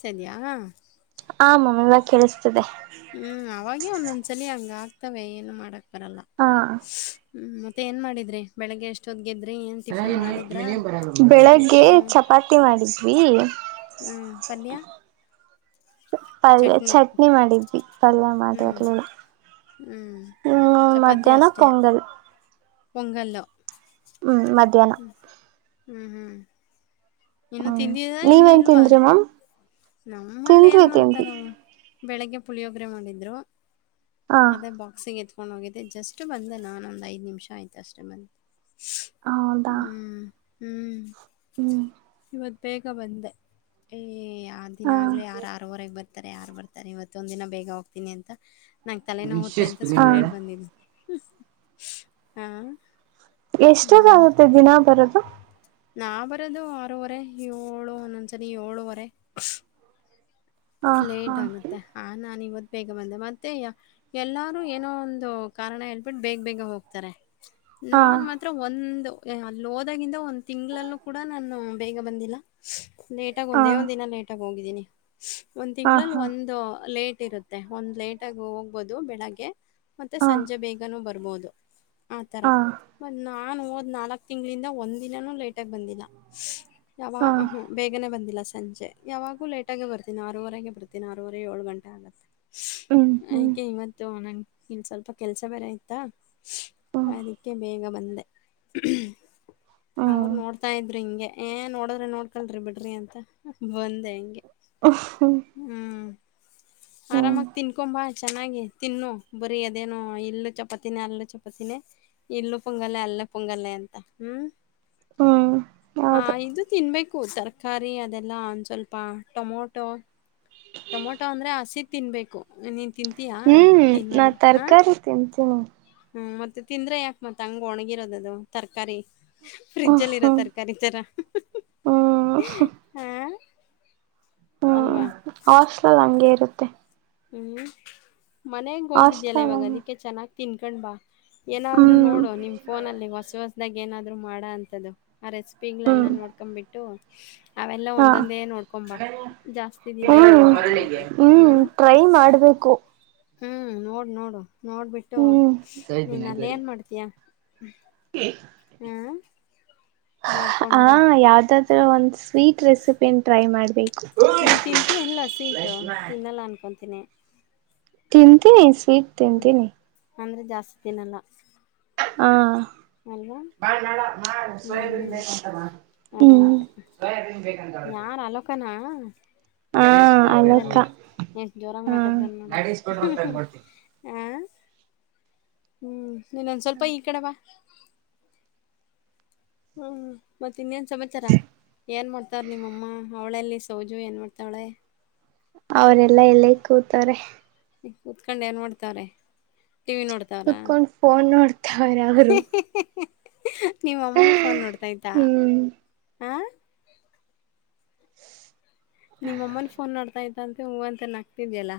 ತೆಧ್ಯಾ ಆ ಮಾಮ್ ಇವಾಗ್ ಕೇಳಿಸ್ತಿದೆ. ಹ್ಮ ಅವಾಗೆ ಒಂದೊಂದ್ಸಲೆ ಹಂಗ್ ಆಗ್ತವೆ ಏನು ಮಾಡಕ್ ಬರಲ್ಲ ಹಾ ಹ್ಮ ಮತ್ ಮತ್ತ ಏನ್ ಮಾಡಿದ್ರಿ ಬೆಳಿಗ್ ಎಷ್ಟೊತ್ ಗೆದ್ರಿ ಎನ್ [unintelligible] ಬೆಳಗ್ಗೆ ಹ್ಮ್ ಚಪಾತಿ ಮಾಡಿದ್ವಿ ಹ್ಮ್ ಪಲ್ಲ್ಯಾ ಪ ಪಲ್ಯ ಚಟ್ನಿ ಮಾಡಿದ್ವಿ ಪಲ್ಯ ಹ್ಮ್ ಮಾಡಿರ್ಲಿಲ್ಲಾ ಹ್ಮ್ ಹ್ಮ್ ಮಧ್ಯಾಹ್ನ ಪೊಂಗಲ್. ಪೊಂಗಲ್ಲೊ ಹ್ಞೂ ಮಧ್ಯಾನ. ಹ್ಮ ಹ್ಮ ಹ್ಮ ಇನ್ನು ಹ್ಮ್ ತಿಂದೆದಾ ಇನ್ನೂ ನೀವೇನ್ ಇಲ್ವಾ. ತಿಂದ್ರಿ ಮ್ಯಾಮ್ ನಮ್ಮಲ್ಲಿ ತಿಂದ್ವಿ ಏನ್ ತಿಂದ್ವಿ ಮಾಡೋತಾರ ಬೆಳಿಗ್ಗೆ ಪುಳಿಯೋಗರೆ ಮಾಡಿದ್ರು ಹ ಅದೇ ಬಾಕ್ಸಿಂಗ್ ಎತ್ಕೊಂಡು ಹೋಗಿದ್ದೆ ಜಸ್ಟ್ ಬಂದೆ ನಾನ ಒಂದು ಐದು ನಿಮಿಷ ಆಯ್ತು ಅಷ್ಟೇ ಬಂದ ಹೌದಾ ಹ್ಮ್ ಹ್ಮ್ ಇವತ್ತು ಬೇಗ ಬಂದೆ ಏಯಾ ಆ ದಿನ ಹ ಆಗಲಿ ಯಾರು ಆರಆರುವರೆ ಬರ್ತಾರೆ ಯಾರ ಬರ್ತಾರೆ ಇವತ್ತೊಂದು ದಿನ ಬೇಗ ಹೋಗ್ತೀನಿ ಅಂತ ನಂಗೆ ತೆಲೆ ನೋಯುತ್ತೆ ಅಂತ ಸುಳ್ಳೇಳ ಹ ಬಂದನಿ ಹಾ ಹ್ಮ್ ಎಷ್ಟೊದಾಕುತೆ ದಿನ ಬರದು ನಾ ಬರೋದು ಆರೂವರೆ ಏಳು ಒಂದೊಂದ್ಸರಿ ಏಳುವರೆ ಹ ಹಾ ಲೇಟ್ ಆಗುತ್ತೆ ಹ ನಾನು ಇವತ್ತು ಬೇಗ ಬಂದೆ ಮತ್ತೆ ಎಲ್ಲಾರು ಏನೋ ಒಂದು ಕಾರಣ ಹೇಳ್ಬಿಟ್ಟ ಬೇಗ ಬೇಗ ಹೋಗ್ತಾರೆ ಹಾ ನಾನ್ ಮಾತ್ರ ಒಂದು ಅಲ್ಲಿ ಹೋದಾಗಿಂದ ಒಂದ್ ತಿಂಗಳಲ್ಲೂ ಕೂಡ ನಾನು ಬೇಗ ಬಂದಿಲ್ಲ ಲೇಟಾಗಿ ಒಂದೇ ಹಾ ಒಂದ್ ದಿನ ಲೇಟಾಗಿ ಹೋಗಿದ್ದೀನಿ ಒಂದ್ ಹಾ ತಿಂಗಳಲ್ಲಿ ಹಾ ಒಂದು ಲೇಟ್ ಇರುತ್ತೆ ಮತ್ತೆ ಒಂದ್ ಲೇಟ್ ಆಗ ಹೋಗ್ಬಹದು ಬೆಳಗ್ಗೆ ಮತ್ತೆ ಸಂಜೆ ಬೇಗನೂ ಬರ್ಬೋದು ಆತರ ಹಾ ಮ ನಾನು ಹೋದ್ ನಾಲ್ಕ್ ತಿಂಗಳಿಂದ ಒಂದ್ ದಿನಾನೂ ಲೇಟ್ ಆಗ ಬಂದಿಲ್ಲ ಯಾವ ಹಾ ಹಾ ಹ ಬೇಗನೆ ಬಂದಿಲ್ಲ ಸಂಜೆ ಯಾವಾಗಲ ಲೇಟಗೆ ಬರ್ತ ದಿನಾರೂವರೆಗೆ ಬಿಡ್ತೀನಿ ಆರೂವರೆ ಯೊಳ್ ಗಂಟೆ ಆಗುತ್ತೆ ಹ್ಮ್ ಆಯ್ ಹ್ಮ್ ಕೆ ಇವತ್ತು ಇನ್ ಸ್ವಲ್ಪ ಕೆಲ್ಸಾ ಬೇರೆ ಅಯ್ತಾ ಅದಿಕ್ಕೆ ಬೇಗ ಬಂದೆ ಹ್ಮ [unintelligible] ಅವ್ರ ಹ್ಮ್ ನೋಡ್ತಾ ಇದ್ರಿ ಹಿಂಗೆ ಏ ನೋಡದ್ರೆ ನೋಡ್ಕಲ್ರಿ ಬಿಡ್ರಿ ಅಂತ ಬಂದೆ ಹಿಂಗೆ ಹ್ಮ [inaudible] ಹ್ಮ ಆರಾಮಾಗಿ ತಿನ್ಕೊಂಬಾ ಚೆನ್ನಾಗಿ ತಿನ್ನು ಬರೆಅದೇನು ಇಲ್ಲುಚಪಾತಿನಿ ಅಲ್ಲಿ ಚಪಾತಿನಿ ಇಲ್ಲಿ ಪೊಂಗಲ್ಲ ಅಲ್ಲು ಪೊಂಗಲ್ಲ ಅಂತ ಹ್ಮ್ ಹ್ಮ್ ಹಾ ಹೌದು ಇದು ತಿನ್ಬೇಕು ತರಕಾರಿ ಅದೆಲ್ಲಾ ಒಂದ್ ಸ್ವಲ್ಪ ಟೊಮೊ ಟೊ ಟೊಮೊಟೊ ಅಂದ್ರೆ ಹಸಿ ತಿನ್ಬೇಕು ನೀನ್ ತಿಂತೀಯಾ ಹ್ಮ್ ನಾ ತಿನ್ನಲ್ಲ ಹಾ ತರಕಾರಿ ತಿಂತೀನಿ ಹ್ಮ್ ಮತ್ತೆ ತಿಂದ್ರೆ ಯಾಕ ಮತ್ತತ್ ಹಂಗ ಒಣಗಿರೋದದು ತರಕಾರಿ ಹ್ಮ ಫ್ರಿಜಲ್ಲಿ ಇರೋ ಹ್ಮ್ ತರಕಾರಿ ತರ ಹ್ಮ್ ಹಾ ಹ್ಮ್ ಹಸ್ಲಲ್ ಹಗೆ ಇರುತ್ತೆ ಹ್ಮ್ ಮನೆಗ್ ಹೋಗಿದ್ಯಲ್ಲ ಹಾಸ್ಟೆಲ್ ಇವಾಗ ಹಂಗೆ ಅದಿಕ್ಕೆ ಚೆನ್ನಾಗಿ ತಿನ್ಕೊಂಡ್ ಬಾ ಏನಾದ್ರು ಹ್ಮ್ ನೋಡು ನಿಮ್ ಫೋನ ಅಲ್ಲಿ ಹೊಸ ಹೊಸ್ದಾಗ ಏನಾದ್ರು ಮಾಡ ಅಂತ್ದ ಆ ರೆಸಿಪಿಗಳೆಲ್ಲ ಹ್ಮ್ ನೋಡ್ಕೊ್ಂಬಿಟ್ಟು ಅವೆಲ್ಲ ಹಾ ಒಂದೊಂದೇ ನೋಡ್ಕೊಂಬ ಜಾಸ್ತಿ ದಿನ ಹ್ಮ್ ಇಡಕ್ ಆಗುವಂತಂದ್ರೆ ಹ್ಮ್ ಟ್ರೈ ಮಾಡ್ಬೇಕು ಹ್ಮ್ ನೋಡು ನೋಡು ನೋಡ್ಬಿಟ್ಟು ಹ್ಮ್ ನೀನ್ ಅಲ್ಲಿ ಏನ್ ಮಾಡ್ತ ಅ ಹ ಹ್ಮ್ ಹ ಯಾವ್ದಾದ್ರೂ ಒಂದು ಸ್ವೀಟ್ ರೆಸಿಪಿನ ಟ್ರೈ ಮಾಡ್ಬೇಕು ನೀನ್ ತಿಂತೀ ಎಲ್ಲಿ ಹಸಿ ಇಟು ತಿನ್ನಲ್ಲ ಅನ್ಕೊತೀನಿ ತಿಂತನಿ ಸ್ವಿಟ್ ತಿಂತನಿ ಅಂದ್ರೆ ಜಾಸ್ತಿತಿನಲ್ಲ ಹಾ ಬಾಳ ನಾ ಹ್ಮ್ ಸೋಯಂತ ಹ್ಮ್ ಹ್ಮ ಅದೇ ಸ ಬೇಕೇಕ ಕನಾ ಅಲಕ್ಕ ಪಕ್ಕದಲ್ಲಿ ಎಷ್ಟ ಜೋರಾಗಿ ಹಾ ಮಾತಾಡ್ತಾರ ನೋಡು ಆ ಹ್ಮ್ ನೀನ್ದ್ ಸ್ವಲ್ಪ ಈ ಕಡೆವಾ ಹ್ಮ ಮತ್ತೆ ಇನ್ನೇನ್ ಸಮಾಚಾರ ಏನ್ ಮಾಡ್ತಾವ್ರ ನಿಮ್ಮಮ್ಮ ಅವಳಲ್ಲಿ ತೋಜು ಎನಮಾಡ್ತಾಳೆ ಅವರೆಲ್ಲಾ ಎಲ್ಲ ಕೂತಾರೆ ಉತ್ಕೊಂಡ ಏನ್ ನೋಡ್ತಾರೆ ಟಿವಿ ನೋಡ್ತ ತರ ಕುೂತ್ಕೊಂಡ್ ಫೋನ್ ನೋಡ್ತಾವ್ರೆ ಅವರು ನೀವ ಅಮ್ಮನ ಫೋನ್ ನೋಡ್ತಾ ಇದತ ಹ್ಮ್ ನಿಮ್ಮಮ್ಮನ ಫೋನ್ ಮಾಡ್ತಾ ಇತಂತೆ ಹೂವಂತಾನ ಆಕ್ತಿದ್ಯಲ್ಲ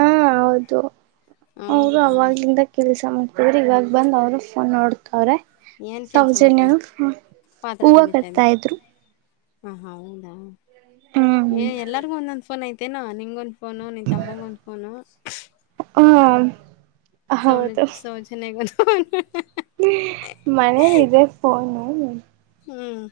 ಹ ಹೌದು ಅವರು ಅವಾಗ್ಲಿಂದ ಕೆಲ್ಸ ಮಾಡ್ತಿದ್ರರು ಇವಾಗ ಬಂದ್ ಅವರು ಫೋನ್ ಮಾಡೋ ಅವ್ರ ಏನ್ ಕೆಲ್ಸ ಮಾಡ್ತಾ ಸೌಜನ್ಯನು ಇದ್ರಿ ಪಾತ್ರೆ ಹೂವು ತೊಳಿತಾ ಕರ್ತಾ ಇದ್ರಿ ಇದ್ರು ಹ ಹ ಹೌದಾ ಹ್ಮ್ ಎಲ್ಲರಿಗು ಒಂದೊಂದು್ ಫೋನ್ ಯ್ತು ಅತ್ತೇನಾ ನಿಂಗೊಂದು ಫೋನು ನಿ ತಮ್ಮಂಗ ಒಂದ ಫೋನು ಹ ಸೌನ ಹೌದು ಸೌ ಚನ್ನದು ಹ್ಮ ಮನೇನ ಇದೆ ಹ ನ ಮಾಮ ಹ್ಮ್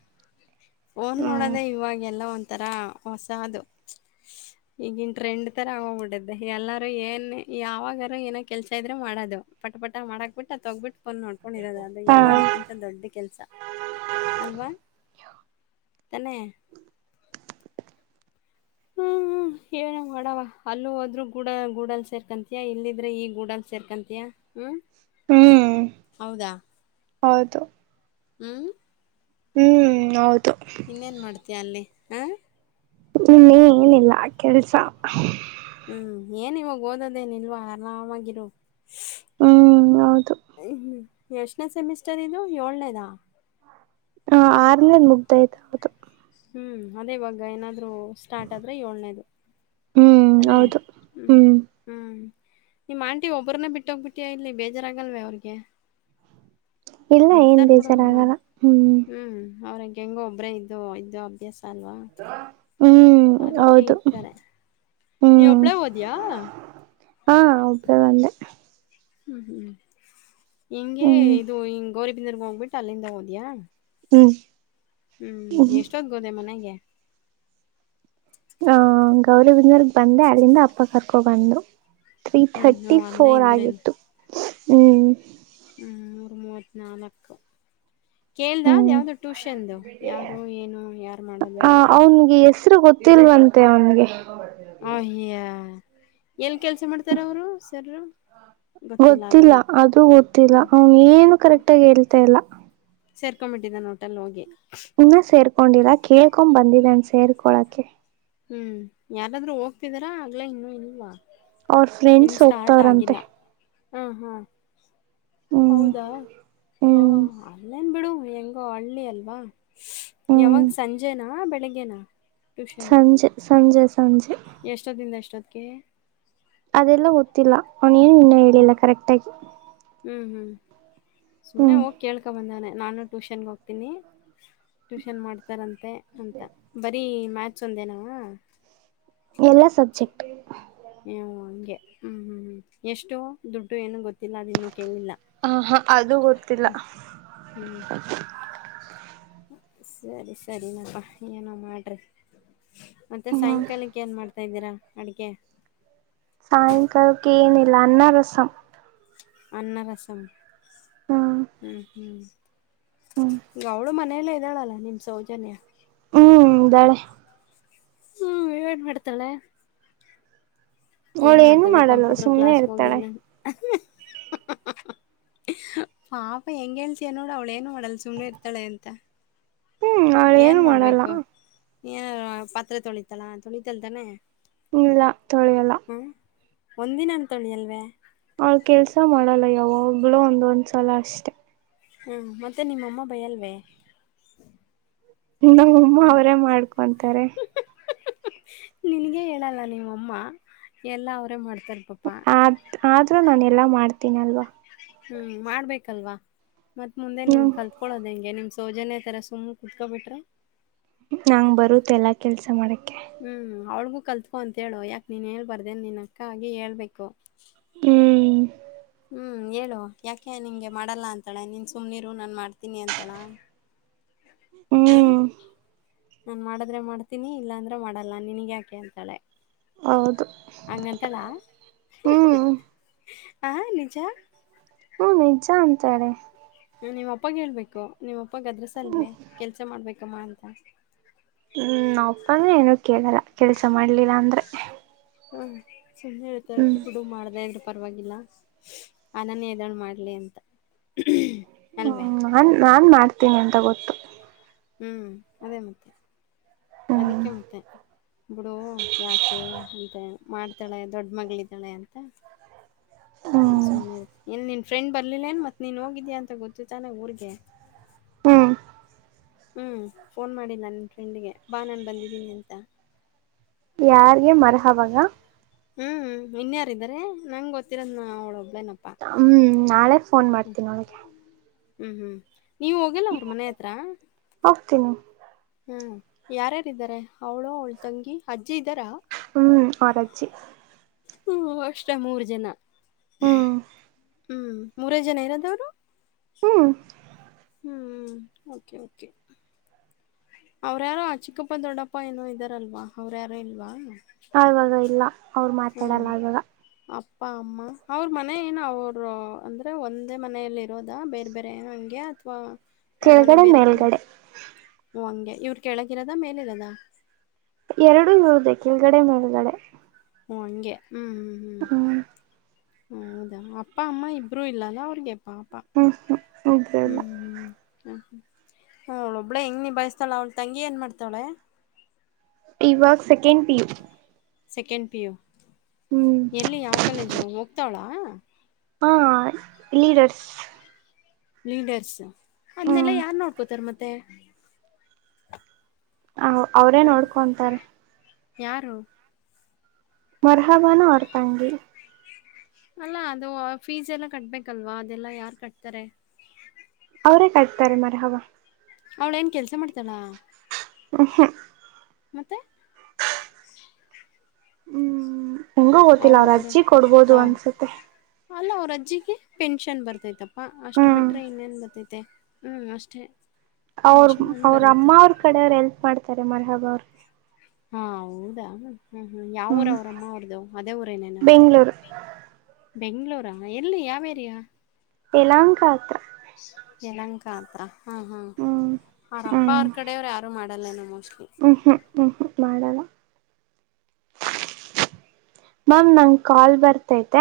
ಫೋನ್ ಹ್ಮ್ ನೋಡೋದೇ ಇವಾಗೆಲ್ಲ ಒಂಥರ ಹೊಸ ಅದು ಹ ಈಗಿನ್ ಟ್ರೆಂಡ್ ತರ ಆಗೋಗ್ಬಿಟ್ಟಿದ್ದೆ ಎಲ್ಲಾರೂ ಏನ್ ಯಾವಾಗಾರೂ ಏನೋ ಕೆಲ್ಸ ಇದ್ರೆ ಮಾಡೋದು ಪಟ ಪಟ ಮಾಡಕ್ ಬಿಟ್ಟು ಅ ತೊಗ್ಬಿಟ್ಟು ಕೊಂಡ್ ನೋಡ್ಕೊಂಡಿ ಇರೋದು ಅದು ಹ ಎಲ್ಲದಕ್ಕಿಂತ ದೊಡ್ಡ ಕೆಲ್ಸ ಅಲ್ವಾ ತನೆ ಹ್ಮ ಹ ನ ಮಾಡವ ಅಲ್ಲೂ ಹೋದ್ೂ ಗೂಡ ಗೂಡಲ್ ಸೇರ್ಕಂತಯಾ ಇಲ್ಲಿದ್ರೆ ಈ ಗೂಡಲ್ ಸೇರ್ಕಂತಯಾ ಹ್ಮ್ ಹ್ಮ್ ಹೌದಾ ಹೌದು ಹ್ಮ್ ಹ್ಮ್ ಹೌದು ಇನ್ನೇನು ಮಾಡ್ತೀಯಾ ಅಲ್ಲಿ ಹಾಂ ಇನ್ನ ಏನಿಲ್ಲ ಕೆಲ್ಸ ಹ್ಮ್ ಏನ್ ಇವಾಗ ಓದದೇನ್ ಇಲ್ವಾ ಆರಾಮಾಗಿರು ಹ್ಮ್ ಹೌದು ಎಷ್ಟನೇ ಸೆಮಿಸ್ಟರ್ ಇದು ಏಳ್ನೇದಾ ಹ ಆರ್ನೇದ ಮುಗ್ದಾಯ್ತ ಹೌದು ಹ್ಮ್ ಅದೇ ಇವಾಗ ಏನಾದ್ರು ಸ್ಟಾರ್ಟ್ ಆದ್ರೆ ಏಳ್ನೇದು ಹ್ಮ್ ತನ ಹೌದು ಹ್ಮ್ ಹ್ಮ್ ನಿಮ್ಮ್ ಆಂಟಿ ಒಬ್ಬ್ರನ್ನ ಬಿಟ್ಟೋಗ್ಬಿಟ್ಟಯ ಇಲ್ಲಿ ಬೇಜಾರಾಗಲ್ವೇ ಅವ್ರಿಗೆ ಇಲ್ಲ ಏನ್ ಇರ್ತಾರ ಬಿಡ ಹ್ಮ್ ಬೇಜಾರಾಗಲ್ಲ ಹ್ಮ್ ಅವ್ರ ಹೆಂಗ ಹೆಂಗ ಒಬ್ರೇ ಇದೋ ಇದದು ಅಭ್ಯಾಸ ಅಲ್ವಾ ಹ್ಮ್ ಅದಕ್ಕೆ ಹೌದು ಇರ್ತಾರೆ ನೀವ ಹ್ಮ್ ಒಬ್ಳೇ ಓದಿಯಾ ಹಾ ಒಬ್ರೇದಂದೆ ಹ್ಮ್ ಹ್ಮ್ ಹಿಂಂಗಗೆ ಹ್ಮ್ ಇದು ಹ ಗೌರಿಬ ರ್ಗ ಹೋಗ್ಬಿಟ್ಟು ಅಲ್ಲಿಂದ ಹಓದಯಾ ಹ್ಮ್ ಹ್ಮ್ ಎಷ್ಟೊತ್ ಗೋದೆ ಮನೆಗೆ ಹ ಗೌರಿ ಬಂದರ್ಗ್ ಬಂದೆ ಅಲ್ಲಿಂದ ಅಪ್ಪ ಕರ್ಕೊ ಬಂದು ತ್ರೀ ಹ್ಮ್ ಹ್ಞೂ ಥರ್ಟಿ ಅಲ್ಲೇ ಫೋರ್ ಇದ್ರೇನು ಆಗಿತ್ತು ಹ್ಮ್ ಮೂರು ಮೂವತ್ ನಾಲ್ಕು ಕೇಳ್ದ ಅ್ ಹ್ಮ್ ಯಾವ್ದು ಟ್ಯೂಷನ್ದು ಯಾರು ಏನು ಯಾರು ಮಾಡೋದು ಅಂತ ನಿಮಗೆಸರು ಗೊತ್ತ ಗೊತ್ತಿಲ್ವಂತೆ ಅವನಿಗೆ ಅಹ್ಯ ಎಲ್ ಕೆಲ್ಸ ಮಾಡ್ತಾರ ಅವರು ಸರರು ಗೊತ್ತಿಲ್ಲ ಅದು ಗೊತ್ತಿಲ್ಲ ಅವನ್ ಏನು ಕರೆಕ್ಟ್ಗ ಹೇಳ್ತಾ ಇಲ್ಲ ಸೇರ್ಕೊಂಡ್ಂಬಿಟ್ಟಿದ್ದ ನ ಹೋಟೆಲ್ ಹೋಗಿ ಇನ್ನ ಸೇರ್ಕೊಂಡರ ಕೇಳ್ಕೊ್ ಬಂದಿದ್ದಣ ಸೇರ್ಕೊಳಕೆ ಹ್ಮ್ ಯಾರಾದ್ರೂ ಹೋಗ್ತಿದಾರಾ ಆಗ್ಲಾ ಇನ್ನುೂ ಇಲ್ವಾ ಅವ್ರ ಇನ್ನು ಫ್ರೆಂಡ್ಸ್ ಸ್ಟಾರ್ಟ್ ಹೋಗ್ತವ್ರಂತೆ ಆಗಿಲ್ಲ ಹಾ ಹಾ ಹ್ಮ್ ಹೌದಾ ಹ ಹ್ಮ್ ಅೇನ್ ಬಿಡು ಹೆಂಗ ಹಳ್ಳಿ ಅಲ್ವಾ ಹ್ಮ್ ಯಾವಾಗ ಸಂಜೆನಾ ಬೆಳಿಗ್ಗೆನಾ ಟ್ಯೂಷನ್ನು ಸಂಜೆ ಸಂಜೆ ಸಂಜೆ ಎಷ್ಟೊತ್ತಿಂದ ಎಷ್ಟೊತ್ತಕ್ಕೆ ಅದೆಲ್ಲ ಗೊತ್ತಿಲ್ಲ ಅವನೇನು ಇನ್ನೂ ಹೇಳಿಲ್ಲ ಕರೆಕ್ಟ್ ಆಗಿ ಹ್ಮ್ ಹ್ಮ್ ಸುಮ್ಮ್ನೆ ಹ್ಮ್ ಹೋಗಿ ಕೇಳ್ಕೊ ಬಂದಾನೆ ನಾನು ಟ್ಯೂಷನ್ಗೆ ಹೋಗ್ತೀನಿ ಟ್ಯೂಷನ್ ಮಾಡ್ತಾರಂತೆ ಅಂತ ಬರೀ ಮ್ಯಾಚ್ ಒಂದೇನಾವ ಎಲ್ಲ ಸಬ್ಜೆಕ್ಟ್ ಹಂಗೆ ಹ್ಮ್ ಹ್ಮ್ ಹ್ಮ್ ಎಷ್ಟೋ ದುಡ್ಡು ಏನು ಗೊತ್ತಿಲ್ಲ ಅದ ಇನ್ನು ಕೇಳಲಿಲ್ಲ ಹ ಹಾ ಅದು ಗೊತ್ತಿಲ್ಲ ಹ್ಮ್ ಸರಿ ಸರಿನಪ್ಪಾ ಏನೋ ಮಾಡ್ರಿ ಮತ್ತೆ ಹ್ಮ ಸಾಯಂಕಾಲ ಅಕ್ಕೇನು ಮಾಡ್ತಾ ಇದ್ದೀರಾ ಅಡುಗೆ ಸಾಯಂಕಾಲಕ್ಕೆ ಏನಿಲ್ಲ ಅನ್ನರಸಂ ಅನ್ನರಸಂ ಹ್ಮ್ ಹ್ಮ್ ಗೌಳ ಮನೆಯಲ್ಲ ಇದ್ದಾಳಲ್ಲ ನಿಮ ಸೌಜನ್ಯ [unintelligible] ಹ್ಮ ವಿವನ್ ಮಾಡಡತಲ್ಲ ಅವಳು ಏನ್ ಏನು ಮಾಡ್ತಾನೆ ಮಾಡಲ್ಲ ಕಂಪ್ಯೂಟರ್ ಸುಮ್ನೆ ಕ್ಲಾಸ್ ಇರ್ತಾಳೆ ಹೋಗಿಲ್ಲ ಪಾಪ ಹೆಂಗಗೆ ಹೇಳ್ತಿಯಾ ನೋಡು ಅವಳ ಏನು ಮಾಡಲ್ ಸುಮ್ನೆ ಇರ್ತಳೆ ಅಂತ ಹ್ಮ್ ಅವಳು ಏನು ಏನ್ ಮಾಡಲ್ಲ ಮಾಡ್ಬೇಕು ಏನ ಪಾತ್ರೆ ತೊಳಿತಲ ತೊಳಿತಲ್ತಾನೆ ಇಲ್ಲ ತೊಳಿಯಲ್ಲ ಹ ಒಂದಿನ ಅನ್ ತೊಳ್ಳಿ ಅಲ್ವೇ ಅವ ಕೆಲ್ಸ ಮಾಡಲ್ಲ ಯಾವಾಗ್ಲೂ ಒಂದೊಂದ್ ಸಲ ಅಷ್ಟೆ ಹ್ಮ್ ಮತ್ತೆ ನಿಮ್ಮಮ್ಮ ಭಯ ಅಲ್ವೇ ನಮ್ಮಮ್ಮ ಅವರೇ ಮಾಡ್ಕೊಂತಾರೆ ನಿನಗೆೇ ಹೇಳಲ್ಲ ನೀಮ್ಮಮ್ಮ ಎಲ್ಲ ಅವರೇ ಮಾಡ್ತಾರೆ ಪಾಪ ಆದ ಆದರೂ ನಾನು ಎಲ್ಲ ಮಾಡ್ತೀನಲ್ವಾ ಹ್ಮ್ ಮಾಡ್ಬೇಕಲ್ವಾ ಮತ್ ಮುಂದೆ ನಿನ್ ಹ್ಮ್ ಕಲ್ತ ಕುತ್ಕೋ್ ಹೆಂ ನಿಮ್ ಸೌಜನ್ಯ ತರ ಸುಮ್ ಕುತ್ಕೋ ಬಿಟ್ರ ನಾ್ ಬರುತ್ ಎಲ್ಲಾ ಕೆಲ್ಸ ಮಾಡಕ್ಕೆೆ ಹ್ಮ್ ಅವಳಗೂ ಕಲ್ತ್ಕೊ ಅಂತೇಳು ಯಾಕೆ ನೀನ್ ಹೇಳ್ಬರ್ ನ್ ನಿನ್ ಅಕ್ಕ ಆಗಿ ಹೇಳ್ಬೇಕು ಹ್ಮ್ ಹ್ಮ್ ಹೇಳು ಯಾಕೆ ನಿಂಗೆ ಮಾಡಲ್ಲಾ ಅಂತಾಳೆ ನೀನ್ ಸುಮ್ನೀರು ನಾನ್ ಮಾಡ್ತೀನಿ ಅಂತಳ [inaudible] ಹ್ಮ್ ನಾನ್ ಮಾಡದ್ರೆ ಮಾಡ್ತೀನಿ ಇಲ್ಲಾಂದ್ರೆ ಮಾಡಲ್ಲ ನನ್ಗ್ ಯಾಕೆ ಅಂತಾಳೆ ಹೌದು ಹಂಗಂತಳಾ ಹ್ಮ್ ಹ ನಿಜ ಹ್ಮ ನಿಜ ಅಂತಾಾರೆ ನಿಮ್ಮ ಅಪ್ಪಾಗ ಹೇಳ್ಬೇಕು ನಿಮ್ಮಪ್ಪಾಗ ಅದ್ರಸ ಹ್ಮ್ ಅಲ್ವೇ ಕೆಲ್ಸ ಮಾಡ್ಬೇಕಮ್ಮ ಅಂತ ಹ್ಮ್ ನಾವಪ್ಪ ಅಂದ್ರೆ ಏನು ಕೇಳಲ್ಲ ಕೆಲ್ಸ ಮಾಡ್ಲಿಲ್ಲ ಅಂದ್ರೆ ಹಾ ಚುನ್ನನೆ ಇರ್ತ ಹ್ಮ್ ಬಿಡು ಮಾಡದ ಇದ್ರರು ಪರವಾಗಿಲ್ಲ ಆನನ್ ಎದಡ್ ಮಾಡ್ಲಿ ಅಂತ ಅಲ್ವೇ ಹ್ಮ್ ನಾನ್ ನಾನ್ ಮಾಡ್ತೀನಿ ಅಂತ ಗೊತ್ತು ಹ್ಮ್ ಅದೇ ಮತ್ತೆ ಹ್ಮ್ ಅದಕ್ಕೆ ಮತ್ತೆ ಬಿಡು ಯಾಕೆ ಅಂತ ಮಾಡ್ತ ತಾಳೆ ದೊಡ್ ಮಗಳಿದ್ದಾಳೆ ಅಂತ ಹ ಹ್ಮ್ ಸುಮ್ನೆ ಇ ಫ್ರೆಂಡ್ ಬರ್ಲಿಲ್ಲೇನ್ ಮತ್ತೆ ನೀನು ಹೋಗಿದೀಾ ಅಂತ ಗೊತ್ತಿತ್ತಾನೆ ಊಗೆ ಹ್ಮ್ ಹ್ಞೂ ಫೋನ್ ಮಾಡಿ ನನ್ನ ಫ್ರೆಂಡಿಗೆ ಬಾ ನಾನು ಬಂದಿದ್ದೀನಿ ಅಂತ ಯಾರ್ಗೆ ಮರ ಹವಾಗ ಹ್ಮ್ ಇನ್ಯಾರ ಇದಾರೆ ನಂಗ್ ಗೊತ್ತಿರೋದ ನ ಅವ್ಳೊಬ್ಬೇನಪ್ಪಾ ಹ್ಮ್ ನಾಳೆ ಫೋನ್ ಹ್ಮ್ ಮಾಡ್ತೀನಿ ಅವಳಿಗೆ ಹ್ಮ್ ಹ್ಮ್ ನೀವ ಹೋಗಲ್ಲ ಅವ್ರ ಮನೆ ಹತ್ರ ಹಗ್ತೀನಿ ಹ್ಮ ಯಾರ್ಯಾರ ಇದಾರೆ. ಅವ್ಳು ಅವಳ ತಂಗಿ ಅಜ್ಜಿ ಇದ್ದಾರಾ? ಹ್ಮ್ಅವರ ಅಜ್ಜಿ. ಹ್ಮ ಅಷ್ಟ ಮೂರ ಜನ ಹ್ಮ್ ಹ್ಮ್ ಮೂರೇ ಜನ ಇರೋದವರು? ಹ್ಮ್ ಹ್ಞ ಓಕೆ ಓಕೆ. ಅವ್ರ್ಯಾರೋ ಚಿಕ್ಕಪ್ಪ ದೊಡ್ಡಪ್ಪ ಏನೋ ಇದ್ದಾರಲ್ವಾ ಅವ್ರ್ಯಾರೋ ಇಲ್ವಾ? ಇವಾಗ ಇಲ್ಲ. ಅವ್ರು ಹ್ಮ ಮಾತಾಡಲ್ಲ ಆವಾಗ ಅಪ್ಪ ಅಮ್ಮ ಅವ್ರ ಮನ ಏನು ಅವರು ಅಂದ್ರೆ ಒಂದೇ ಮನೆಯಲ್ಲಿ ಇರೋದಾ ಬೇರೆ ಬೇರೆ ಹಂಗೆ ಅಥವಾ ಅವ್ರ ಮನೆ ಕೆಳಗಡೆ ಬೇರೆ ಕಡೆ ಮೇಲ್ಗಡೆ ಹ ಹಂಗೆ ಇವ್ರ ಕೆಳಗಿರದ ಮೇಲಿರದಾ ಎರಡು ಇರದೆ ಕೆಳಗಡೆ ಮೇಲುಗಡೆ ಹ್ಮ ಹಂಗೆ ಹ್ಮ್ ಹ್ಮ್ ಹ್ಮ್ ಹೌದಾ ಅಪ್ಪ ಅಮ್ಮ ಇಬ್ರುೂ ಇಲ್ಲಲ್ಲ ಅವ್ರಿಗೆ ಪಾಪ ಹ್ಮ್ ಹ್ಮ್ ಇದ್ರಲ್ಲ ಹ್ಮ್ ಹ ಹ್ಞೂ ಹ್ಞೂ್ ಅವಳು ಒಬ್ಬಳೇ ಹೆಂಗೆ ನಿಬಯಸ್ತಾಳೆ? ಅವಳು ತಂಗಿ ಏನು ಮಾಡ್ತಾಳೆ? ಇವಾಗ second P second P U ಹ್ಮ್ ಎಲ್ಲಿ ಯಾವ ಕಾಲೇಜು ಹೋಗ್ತಾವಳಾ. ಹಾ ಲೀಡರ್ಸ್ ಲೀಡರ್ಸ್ ಅದನ್ನೆಲ್ಲ ಹ್ಮ್ ಯಾರ್ ನೋಡ್ಕೋತಾರ ಮತ್ತೆ? ಹ ಅವ್ರೇ ಹ್ಮ ನೋಡ್ಕೊಂತಾರೆ. ಯಾರು? ಮರಹಬಾನ ಅವರ ತಂಗಿ ಅಲ್ಲ ಅದು ಫೀಸ್ ಎಲ್ಲ ಕಟಬೇಕಲ್ವಾ ಅದೆಲ್ಲ ಯಾರ ಕಟ್ತಾರೆ? ಅವರೇ ಕಟ್ತಾರೆ ಮರಹಬ. ಅವ್ಳ ಏನು ಕೆಲಸ ಮಾಡ್ತಾಳ? ಹ ಹ ಮತ್ತೆ ಹ್ಮ್ ಹೆಂಗೂ ಗೊತ್ತಿಲ್ಲ ಅವ್ರು ಅವ್ರ ಅಜ್ಜಿ ಕೊಡ್ಬೋದು ಹ ಅನ್ಸತ್ತೆ. ಅಲ್ಲ ಅವ್ರ ಅಜ್ಜಿಗೆ ಪೆನ್ಷನ್ ಬರ್ತೈತಪ್ಪಾ ಅಷ್ಟು ಹ್ಮ್ ಬಿಟ್ರೆ ಇನ್ನೇನ್ ಬರ್ತೈತಿ. ಮತ್ತೆ ಹ್ಮ್ ಅಷ್ಟೇ ಅವ್ರ ಪೆನ್ಷನ್ ಒಂದು ಅವ್ರ ಅಮ್ಮ ಬರುತ್ತೆ ಅವ್ರ ಕಡೆ ಅವರು ಹೆಲ್ಪ್ ಮಾಡ್ತಾರೆ ಮರಹಬ ಅವ್ರು ಹಾ ಹೌದಾ ಹ್ಮ ಹ್ಮ್ ಯಾವೂರ ಅವ್ರಮ್ಮ ಅವರದು ಅದೇ ಊರ ಏನೇನಾ ಬೆಂಗ್ಳೂರು ಬೆಂಗಳೂರು ಎಲ್ಲಿ ಯಾವ ಏರಿಯಾ ಎಲಂಕತ್ರ ಯಲಂಕ ಹತ್ರ ಹಾ ಹಾ ಹ್ಮ್ ಅವಾರಪ್ಪ ಹ್ಮ್ ಅವ್ರ ಕಡೆಯವ್ರ ಯಾರು ಮಾಡಲ್ಲೇನ ಮೋಸ್ಟ್ಲಿ ನನ್ಸ ಮಾಡಲ್ಲ ಮ್ಯಾಮ್ ನಂಗ ಕಾಲ್ ಬರ್ತೈತೆ